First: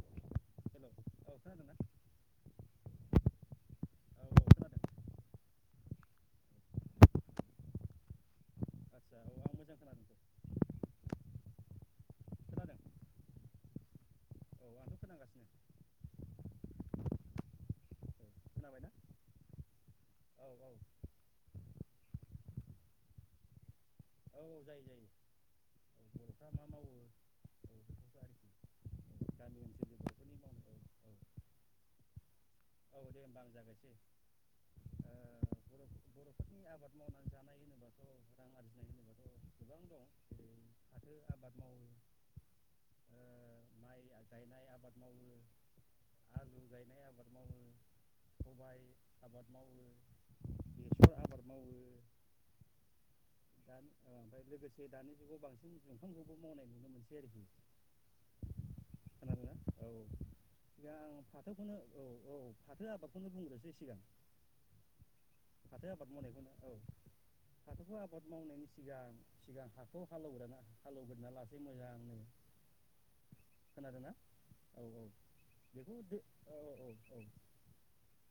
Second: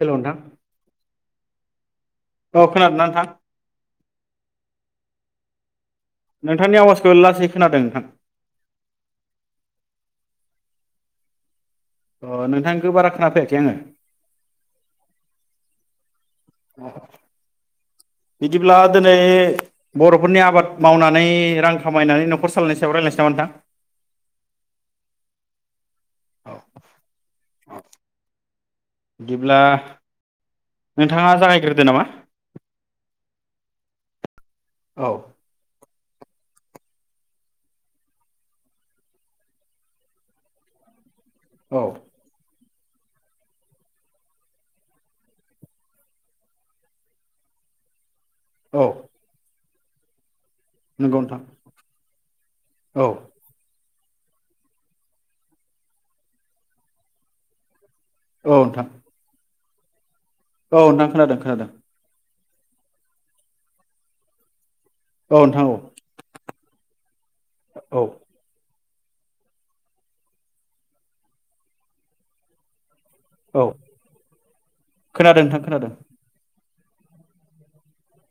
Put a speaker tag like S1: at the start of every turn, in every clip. S1: हेल नोंथां
S2: हेलौ औ खोनादोंना
S1: अ खोनादों ना नोंथां
S2: औ औ खोनादों
S1: नोंथांनि आवाजखौ लासै खोनादों नोंथां
S2: आदसा औ आं मोजां खोनादों दे।
S1: अ
S2: खोनादों
S1: नोंथांखौ बारा खोना फैयाखै आङो
S2: औ आंथ' खोनागासिनो औ
S1: बिदिब्ला
S2: खोनाबायना
S1: दिनै बर'फोरनि
S2: औ
S1: आबाद मावनानै रां खामायनानै न'खर सालायनायनि सायाव रायज्लायनोसै नामा नोंथां
S2: औ औ जायो जायो औ बर'फ्रा मा मावो औ
S1: औ औ
S2: बेफोरखौ आरोखि औ गामि ओनसोलनि बर'फोरनि मावनाय औ
S1: नोंथाङा जागायग्रोदो नामा
S2: [unintelligible]
S1: औ
S2: बर' बर'फोरनि आबाद मावनानै जानाय होनोब्लाथ' रां आरजिनाय होनोबाथ' गोबां दं जेरै फाथो आबाद
S1: औ
S2: मावो माइ गायनाय आबाद मावो आलु गायनाय आबाद मावो सबाइ
S1: औ
S2: आबाद मावो बेसर
S1: नंगौ नोंथां
S2: आबाद
S1: औ
S2: द ओमफ्राय लोगोसे दानि जुगाव बांसिन बिंफांखौबो मावनाय नुनो मोनसै आरोखि
S1: औ नोंथां औ
S2: द
S1: नोंथां
S2: आं
S1: खोनादों खोनादों
S2: फाथोखौनो औ औ फाथो आबादखौनो बुंग्रोसै सिगां
S1: औ नोंथां औ
S2: फाथो पाथ ममोन एनो हाथ'खौबो
S1: औ
S2: आबाद मावनायनि सिगां सिगां हाखौ हालेवग्रा हालेवग्रोना लासै मोजांनो
S1: औ
S2: खोनादों ना औ औ
S1: खोनादों नोंथां खोनादों
S2: बेखौ औ औ औ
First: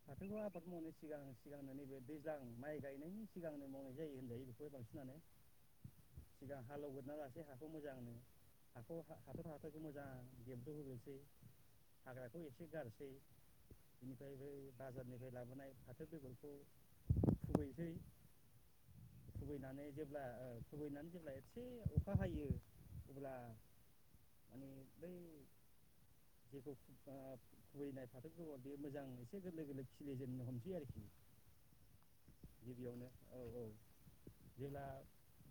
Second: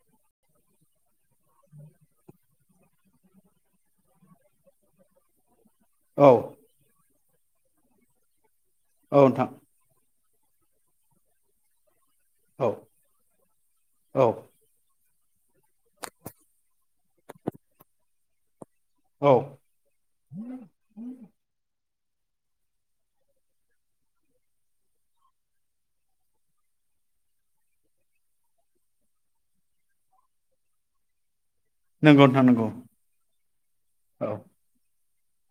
S2: फाथोखौ आबाद मावनायनि सिगां सिगांनो नैबे दैजां माइ गायनायनि सिगांनो मावनाय जायो होनदों बेखौबो बांसिनानो
S1: औ
S2: सिगां हालौ [unintelligible] देहाखौ मोजां ह'
S1: औ नोंथां
S2: हाख' हाथखौ मोजां [unintelligible] हाग्राखौ एसे
S1: औ
S2: गारसै
S1: औ
S2: नायबै ना बाजारनिफ्राय लाबोनाय फाथो बेगरखौ खुबैनोसै।
S1: औ
S2: खुबैनानै जेब्ला ओ खुबैनानै जेब्ला एसे अख अखा हायो अब्ला माने बै जेखौ ओब खुबैनाय फाथो गोब बे मोजां एसे गोरलै गोरलै खिलिजेननो हमसै आरोखि
S1: नंगौ नोंथां नंगौ
S2: गिबियावनो औ औ
S1: औ
S2: जेब्ला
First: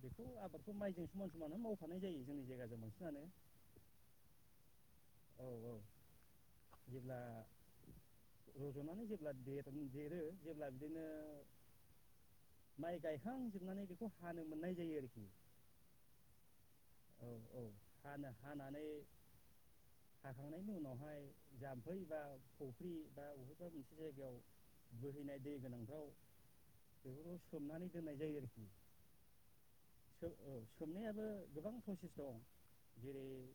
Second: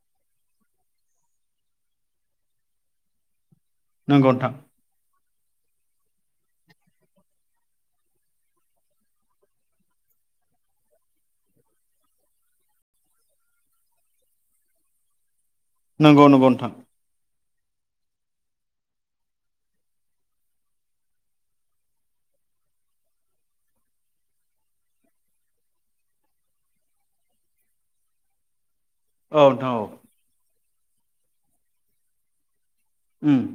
S2: बेखौ आबादखौ माइजों समान समान मावफानाय जायो जोंनि जायगाजों बांसिनानो।
S1: नंगौ नोंथां।
S2: औ औ जेब्ला रज'नानै जेब्ला देरो जेब्ला बिदिनो माइ गायखांजोबनानै बेखौ हानो मोननाय जायो आरोखि
S1: नंगौ नंगौ नोंथां।
S2: औ औ हानो हानानै हाखांनायनि उनावहाय जाम्फै बा फुख्रि बा बबेबा मोनसे जायगायाव बोहैनाय दै गोनांफ्राव बेफोरखौ सोमनानै दोननाय जायो। आरोखि
S1: औ नोंथां औ
S2: सो औ सोमनायाबो गोबां फसिस दं। जेरै
S1: उम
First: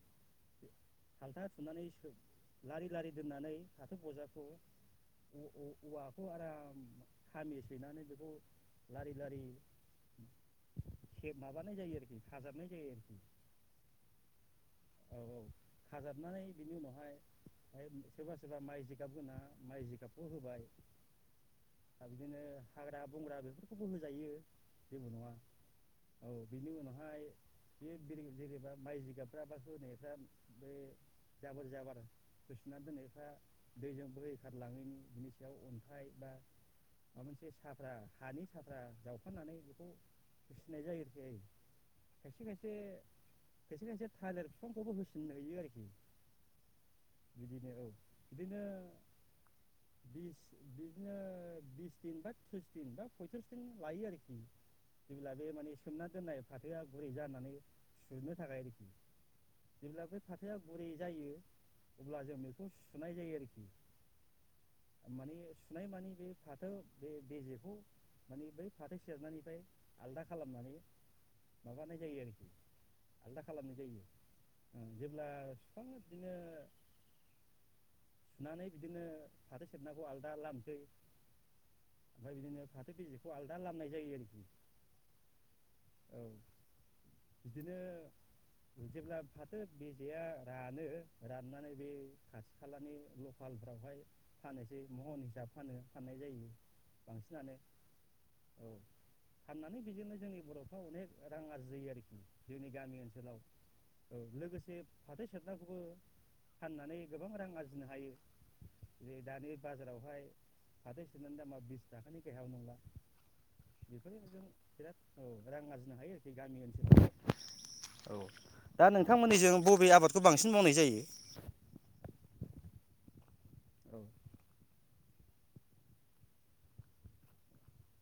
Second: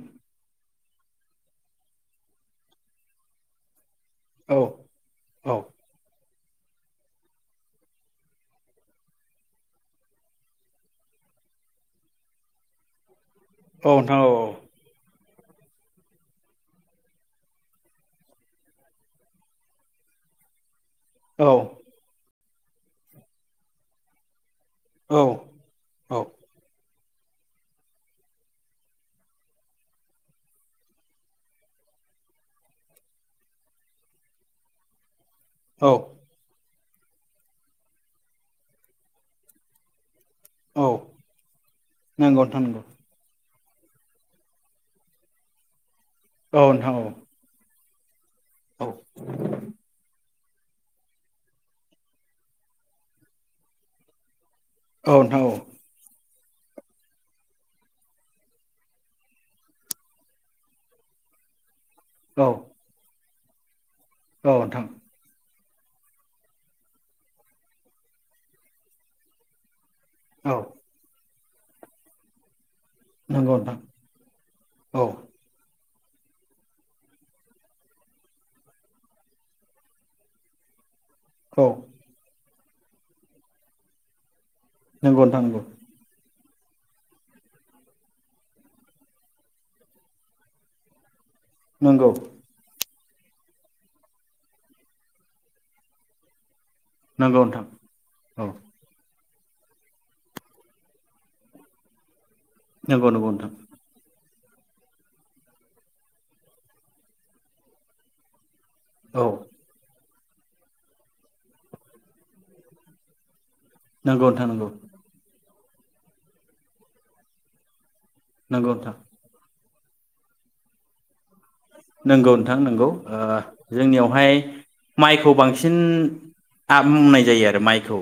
S2: फालथा थुनानै सो लारि-लारि दोननानै फोजाखौ
S1: औ औ
S2: उ-उ-उवाब बेखौ आराम खामिसैनानै बेखौ लारि-लारि खेब माबानाय जायो आरोखि खाजाबनाय जायो।
S1: औ नोंथां औ-औ।
S2: औ-औ खाजाबनानै बिनि उनावहाय ओ सोरबा-सोरबा माइ जिगाब होना माइ जिगाबखौ होबाय।
S1: औ
S2: सा बिदिनो हाग्रा बंग्रा बेफोरखौबो होजायो। जेबो नङा औ बिनि उनावहा फाय बे जेरै जेरैबा माइ जिगाबफ्रा होनायफ्रा बे जाबोर जाबार होसनानै दोननायफ्रा दैजों बोहैखारलाङैनि बिनि अ
S1: औ
S2: अन्थाइ बा माबा मोनसे साफ्रा हानि साफ्रा जावफानानै बेखौ फिसिनाय
S1: औ
S2: जायो [unintelligible]
S1: नंगौ नोंथां
S2: खायसे-खायसे
S1: नंगौ
S2: खायसे-खायसे थालिर फिफांखौबो होसन होयो आरोखि
S1: औ नोंथां औ।
S2: बिदि
S1: औ
S2: बिस बिदिनो बिस दिन बा थ्रिस दिन बा पयथ्रिस दिन लायो आरोखि।
S1: औ
S2: जेब्ला
S1: नोंथां
S2: बे माने सोमना दोननाय फाथोआ गुरै जानानै सुनो थाखाय आरोखि। जेब्लाबा बे फाथोआ गुरै जायो। अब्ला जों
S1: औ
S2: बेखौ सुनाय जायो आरोखि।
S1: औ नोंथां
S2: माने सुनाय माने बे फाथो बे बेजेखौ माने बै फाथो सेरनायनिफ्राय आलदा
S1: औ
S2: खालामनानै [inaudible] आलदा
S1: नंगौ
S2: खालामनाय
S1: नोंथां
S2: जायो। उम
S1: औ
S2: जेब्ला बिफां बिदिनो सुनानै बिदिनो फाथो सेरनाखौ आलदा लामसै।
S1: औ।
S2: ओमफ्राय बिदिनो फाथो बेजेखौ आलदा लामनाय जायो आरोखि।
S1: नंगौ नोथां नोंगौ।
S2: औ बिदिनो। जेब्ला फाथो बिजेया रानो राननानै बे
S1: नंगौ
S2: खाथि खालानि लकालफ्रावहाय फानोसै महन हिसाब फानो फाननाय जायो
S1: नंगौ
S2: बांसिनानो
S1: नोंथां
S2: औ फाननानै बेजोंनो जोंनि बर'फ्रा अनेक रां आरजियो आरोखि जोंनि गामि
S1: नंगौ नंगौ
S2: ओनसोलाव
S1: नोंथां
S2: औ लोगोसे फाथो सेरनाखौबो फाननानै गोबां रां आरजिनो हायो बे
S1: औ
S2: दानि बाजारावहाय फाथो सेरनानि दामा बिस थाखाानि गाहयाव नंला बिफोरनो
S1: नंगौ
S2: बेजों
S1: नोंथां नंगौ
S2: बिराद औ रां आरजिनो हायो आरोखि गामि ओनसोलाव औ
S1: नंगौ
S2: दा
S1: नोंथां
S2: नोंथांमोननिजों बबे आबादखौ बांसिन मावनाय जायो
S1: नंगौ नोंथां नंगौ जोंनियावहाय माइखौ बांसिन आब मावनाय जायो आरो माइखौ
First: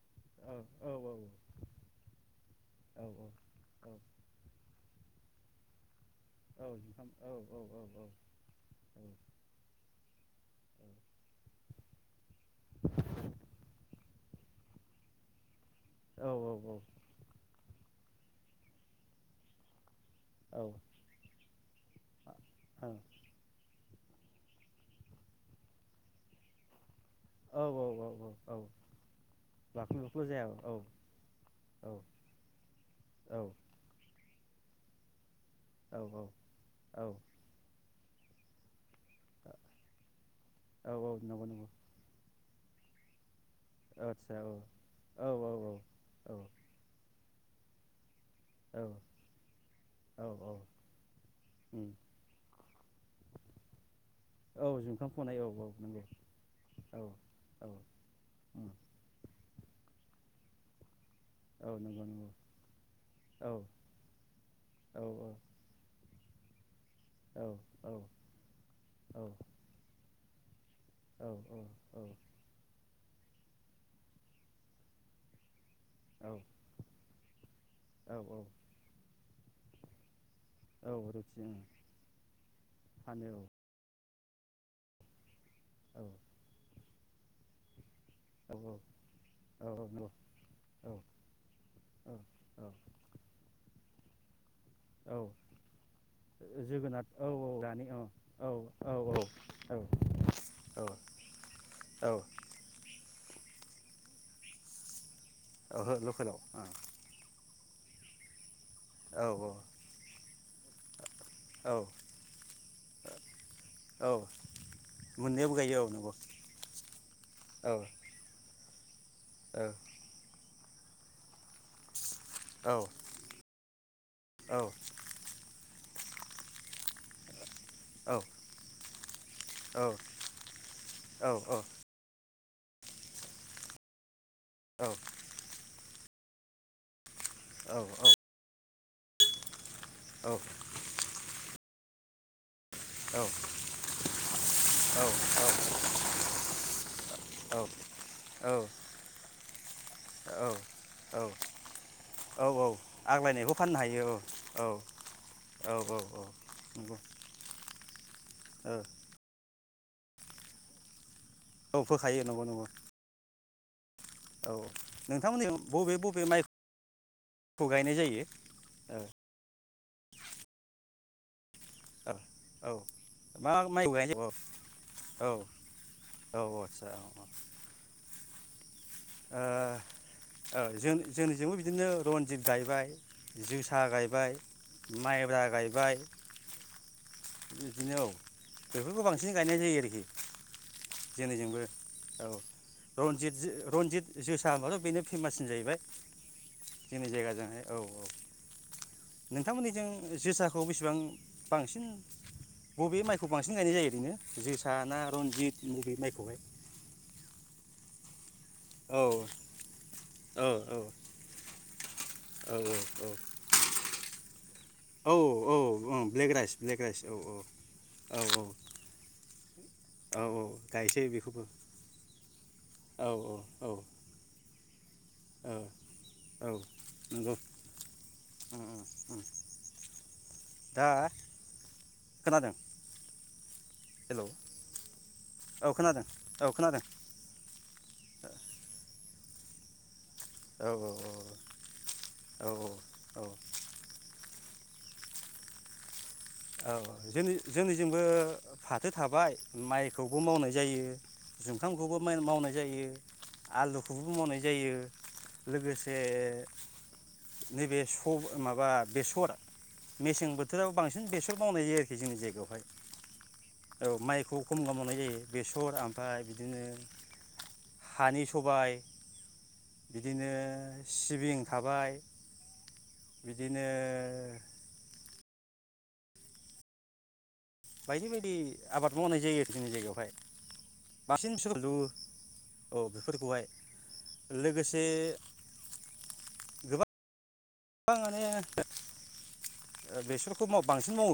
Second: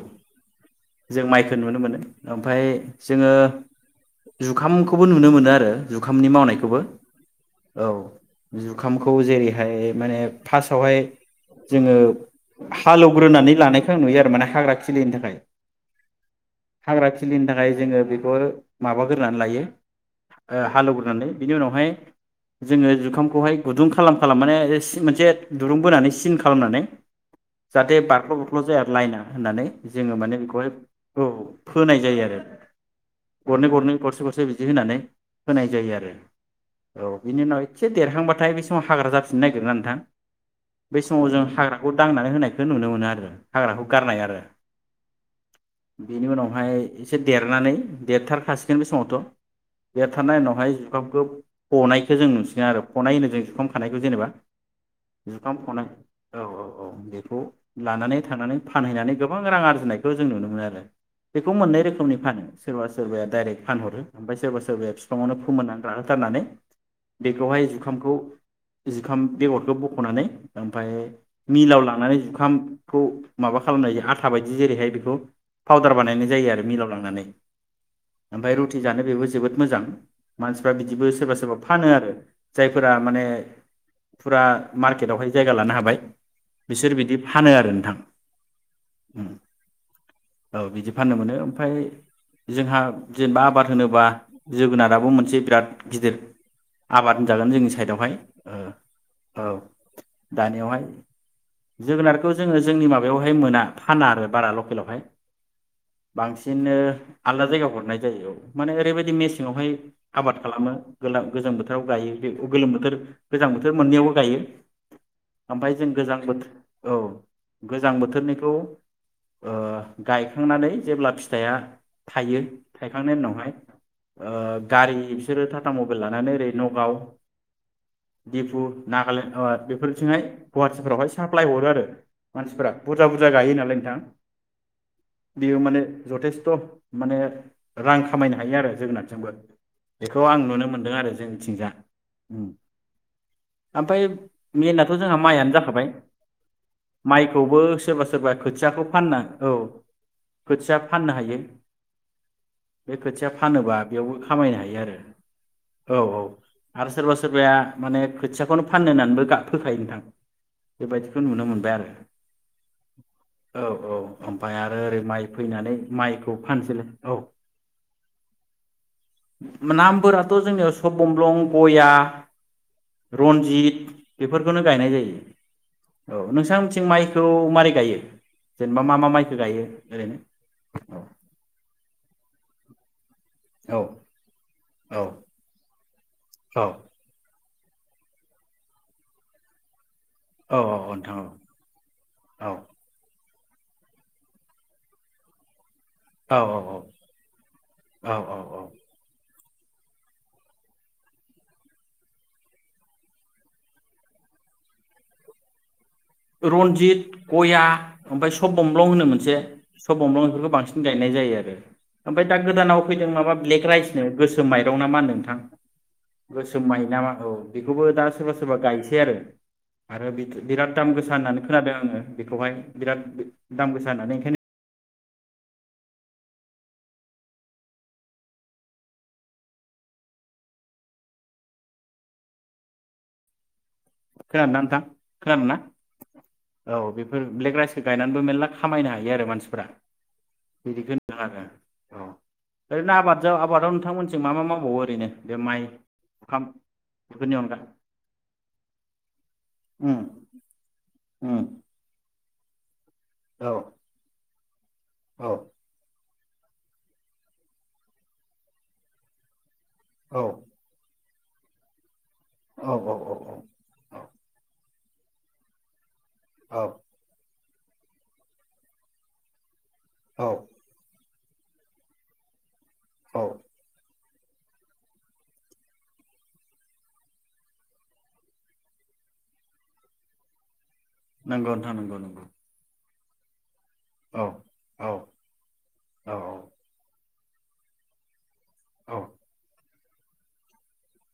S1: जों माइखौ नुनो मोनो ओमफ्राय जोङो जुखाम‌ खौबो नुनो मोनो आरो जुखामनि मावनायखौबो औ जुखामखौ जेरैहाय माने फार्स्टावहाय जोङो हालौवग्रोनानै लानाय खौ नुयो आरो माने हाग्रा खिलियैनि थाखाय हाग्रा खिलियैनि थाखाय जोंङो बेखौ माबाग्रोनानै लायो ओ हालोवग्रोनानै बिनि उनावहाय जोंङो जुखामखौहाय गुदुं खालाम खालाम माने एस मोनसे दुरुं बोनानै सिन खालामनानै जाहाथे बार्ख बुरख्ल जाया लाइना होननानै जोंङो माने बहाय औ फोनाय जायो आरो गरनै गरनै गरसे गरसे बि बिदि होनानै होनाय जायो आरो औ बिनि उनाव एसे देरहांबाथाय बे समाव हाग्रा जाफिननो नागिरोना नोंथां बै समाव जों हाग्राखौ दांनानै होनाय खो नुनो मोनो आरो हाग्राखौ
S2: ओ
S1: गारनाय
S2: आदसा
S1: आरो
S2: औ औ औ औ
S1: बेनि उनावहाय एसे देरनानै देरथारखासिगोन बे समावथ देरथारनायनि उनावहाय जुखामखो हनायखो जों नुसिगोन आरो हनाय होनो जों जुखाम खानाय जेनेबा जुखाम हनाय औ औ औ बेखौ लानानै थांनानै फानहैनानै गोबां रां आरजिनाय जों नुनो मोनो आरो बेखौ मोननै रोखोमनि फानो सोरबा सोरबाया दडाइरेक्ट फानहरो ओमफाय सोरबा सोरबाया फिफाङावनो फोमोननानै राहोथारनानै बेखौहाय जुखामखौ जुखाम बेगरखौ बखनानै ओमफाय
S2: औ
S1: मिलाव लांनानै जुखाम खौ माबा खालामनाय आथा बायदि जेरैहाय [unintelligible] पाउदार
S2: औ
S1: बानायनाय जायो आरो मिलाव लांनानै
S2: औ
S1: ओमफाय रुटि जानो बेबो जोबोद मोजां मानसिफ्रा
S2: औ
S1: बिदिबो सोरबा
S2: रुथि
S1: सोरबा
S2: ओं
S1: फानो आरो जायफोरा माने
S2: फानो
S1: फुरा मार्केट आवहाय जायगा लानो हाबाय
S2: औ
S1: बिसोर बि दि फानो आरो नोंथां
S2: औ औ औ
S1: औ बिदि फाननो मोनो ओमफाय जोंहा जेनेबा आबाद होनोबा जोगोनाराबो
S2: औ
S1: मोनसे बिराद गिदिर
S2: जोगोनार
S1: आबाद
S2: औ औ
S1: होनजागोन जोंनि
S2: दानि औ
S1: साइदावहाय
S2: औ
S1: ओ
S2: औ
S1: ओ
S2: औ
S1: दानियावहाय
S2: औ
S1: जोगोनारखौ जोंङो जोंनि माबा बेवहाय मोना फाना आरो बारा ल' खेलावहाय
S2: ओहो लकेलाव
S1: बांसिनो आलदा जायगायाव हर नाय जायो औ माने ओरैबायदि
S2: औ औ
S1: मेसेङावहाय आबाद खालामो गोला गोजां
S2: औ
S1: बोथोराव गायो बे गोलोम बोथोर गोजां बोथोर
S2: औ
S1: मोननैयावबो गायो
S2: मोननैयावबो
S1: ओमफाय
S2: गायो औ
S1: जों
S2: नंगौ
S1: गोजां बोथो औ
S2: औ
S1: गोजां बोथोरनिखौ ओ
S2: औ
S1: गायखांनानै जेब्ला फि थाइया थायो
S2: औ
S1: थायखांनायनि उनावहाय
S2: औ
S1: ओ गारि बिसोरो था टा मबाइल लानानै ओरै नगाव
S2: औ
S1: दिपु नागालेण्ड वाद
S2: औ औ
S1: बेफोरथिंहाय गुवाहाटिफोरावहाय
S2: औ
S1: साप्लाय हरो आरो मानसिफ्रा बुरजा बुरजा गायो नालाय न थां बियो माने जथेस्थ' माने रां खामायनो हायो आरो जोगोनादजोंबो बेखौ आं नुनो मोन्दों आरो जोंनिथिंजा। उम ओमफाय मेनाथ' जोंहा माइयानो जाखाबाय माइखौबो सोरबा सोरबा खोथियाखौ फानना औ
S2: औ
S1: खोथिया फाननो
S2: औ
S1: हायो
S2: औ औ
S1: बे खोथिया
S2: आग्लायनायखौ
S1: फानोबा
S2: फाननो हायो
S1: बेयावबो खामायनो
S2: औ
S1: हायो आरो औ औ आरो
S2: नंगौ
S1: सोरबा सोरबाया माने खोथियाखौनो
S2: ओ
S1: फाननो होननानैबो गा फोखायो नोंथां बेबायदि
S2: औ फोखायो नंगौ नंगौ
S1: औ औ
S2: औ
S1: ओमफाय आरो ओरै माइ
S2: नोंथांमोननि
S1: फैनानै
S2: बबे बबे
S1: माइखौ फानसैलै औ
S2: गायनाय जायो ओ
S1: नामफोराथ' जोंनियाव सब बम्लं गया,
S2: औ औ मा
S1: रन्जित
S2: माइखौ गायनाय जायो औ
S1: बेफोरखौनो गायनाय जायो।
S2: औ
S1: औ नोंसां मिथिं
S2: आदसा औ
S1: माइखौ मारै गायो? जेनेबा मा मा माइखौ
S2: औ
S1: गायो ओरैनो?
S2: ओ जों
S1: औ
S2: जोंनिजोंबो बिदिनो रनजित गायबाय
S1: औ
S2: जोसा गायबाय, माइब्रा गायबाय
S1: औ
S2: बिदिनो औ बेफोरखौ बांसिन गायनाय जायो आरोखि
S1: औ औ औ नोंथां औ
S2: जे रनजित जोसा होनबाथ' बेनो फेमाससिन जाहैबाय
S1: औ औ औ औ औ औ
S2: नोंथांमोननिजों जोसाखौ बेसिबां बांसिन बबे माइखौ बांसिन गायनाय जायो ओरैनो जोसा ना रनजित बबे माइ
S1: रनजित गया ओमफ्राय सु सब बमब्लं होनो
S2: औ
S1: मोनसे सब बमब्लं
S2: औ
S1: बेफोरखौ बांसिन गायनाय जायो आरो ओमफ्राय दा
S2: औ
S1: गोदानाव फैदों माबा ब्लेक राइसनो गोसो म माइरं ना मा
S2: औ
S1: होन्दों नोंथां
S2: ओं ब्लेक राइस
S1: गोसोम
S2: ब्लेक
S1: माइ
S2: राइस
S1: नामा औ बेखौबो दा
S2: औ
S1: सोरबा सोरबा गायसै आरो आरो
S2: औ औ
S1: बिथोबिराद
S2: गायसै
S1: गोसा होननानै
S2: बेखौबो
S1: खोनादों आङो बेखौहाय
S2: औ
S1: बिराद
S2: औ
S1: दाम गोसा होननानै ओंखाय [inaudible]
S2: औ औ नोंगौ दा खोनादों हेलौ
S1: खोनादो ना नोंथां? खोनादों ना
S2: औ खोनादों खोनादों
S1: औ बेफोर ब्लेक राइस गायनानैबो मेल्ला खामायनो हायो आरो मानसिफ्रा
S2: औ औ
S1: बिदिखौहोन्दों आरो औ ओरैनो
S2: औ
S1: आबादजाव आबादाव नोंथांमोनथिं मा मा मावो? औ ओरैनो बे माइ जुखाम
S2: औ जोंनि
S1: बेफोरनि अनगा
S2: जोंनिजोंबो फा थो थाबाय
S1: उम
S2: माइखौबो मावनाय जायो
S1: उम
S2: जुखामखौबो माइन मावनाय जायो
S1: औ
S2: आलुखौबो मावनाय जायो
S1: औ
S2: लोगोसे नैबे स माबा बेसर
S1: औ
S2: मेसें बोथोराव बांसिन बेस र मावनाय जायो जोंनि जायगायावहाय
S1: औ
S2: औ माइखौ खम गामावनाय बे-बेसर आम फाय बिदिनो
S1: औ
S2: हानि सबाय
S1: औ
S2: बिदिनो सिब बिं थाबाय
S1: औ
S2: बिदिनो बायदि बायदि आबाद मावनाय जायो आरो जोंनि जायगायावहाय। बांसिन
S1: नोंगौ नोंथां
S2: सोलु
S1: नोंगौ नोंगौ।
S2: औ बेफोरखौहाय लोगोसे
S1: औ औ
S2: [unintelligible]
S1: औ।
S2: ओ बेसरखौ माव बांसिन मावो।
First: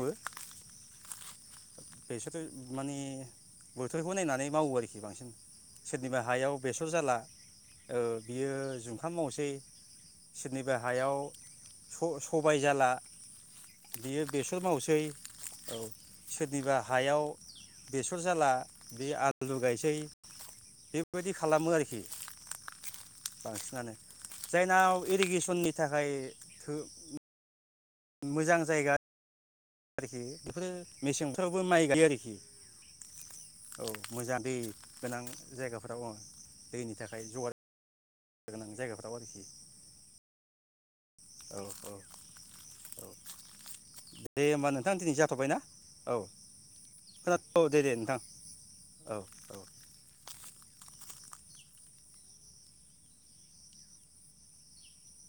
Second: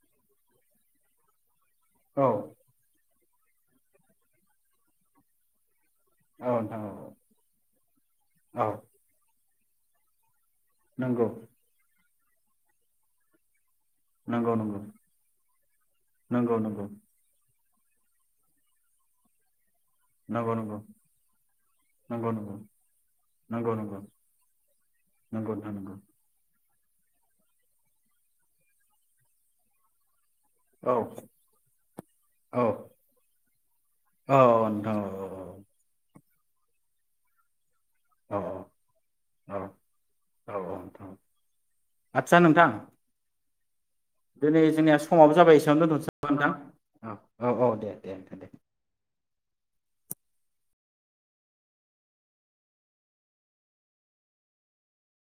S1: औ
S2: बेसोरबो माने बोथोरखौ नायनानै मावो आरोखि बांसिन। सोरनिबा हायाव
S1: नोंथां
S2: बेसर जाला ओ बियो
S1: औ औ
S2: जुखाम मावसै। सोरनिबा हायाव
S1: नंगौ
S2: अ सबाय जाला बियो
S1: नंगौ
S2: बेसर
S1: नंगौ
S2: मावसै औ
S1: नंगौ
S2: सोरनिबा
S1: नंगौ
S2: हायाव बेसर जाला बे आलु गायसै।
S1: नंगौ नंगौ
S2: थै बेबायदि खालामो आरोखि
S1: नंगौ नंगौ नंगौ
S2: बांसिनानो जायनाव इरिगेसननि
S1: नोंथां नंगौ
S2: थाखाय थो मोजां जायगा आरोखि बेफोरो
S1: औ
S2: मेसें बोथोरावबो माइ गायो आरोखि
S1: औ
S2: औ मोजां दै
S1: औ नोंथां
S2: गोनां जायगाफोराव औ। दैनि थाखाय जगार
S1: औ
S2: गोनां जायगाफ्राव
S1: औ
S2: आरोखि
S1: औ औ औ। नोंथां
S2: औ औ
S1: आदसा नोंथां
S2: औ दे
S1: दिनै
S2: होमबा नोंथां
S1: जोंनिया
S2: दिनै
S1: समावबो
S2: जाथ'बायना
S1: जाबाय एसेआवनो
S2: औ
S1: दोनथ'नोसै दां औ
S2: खोना
S1: औ औ दे दे नोंथां दे।
S2: अ।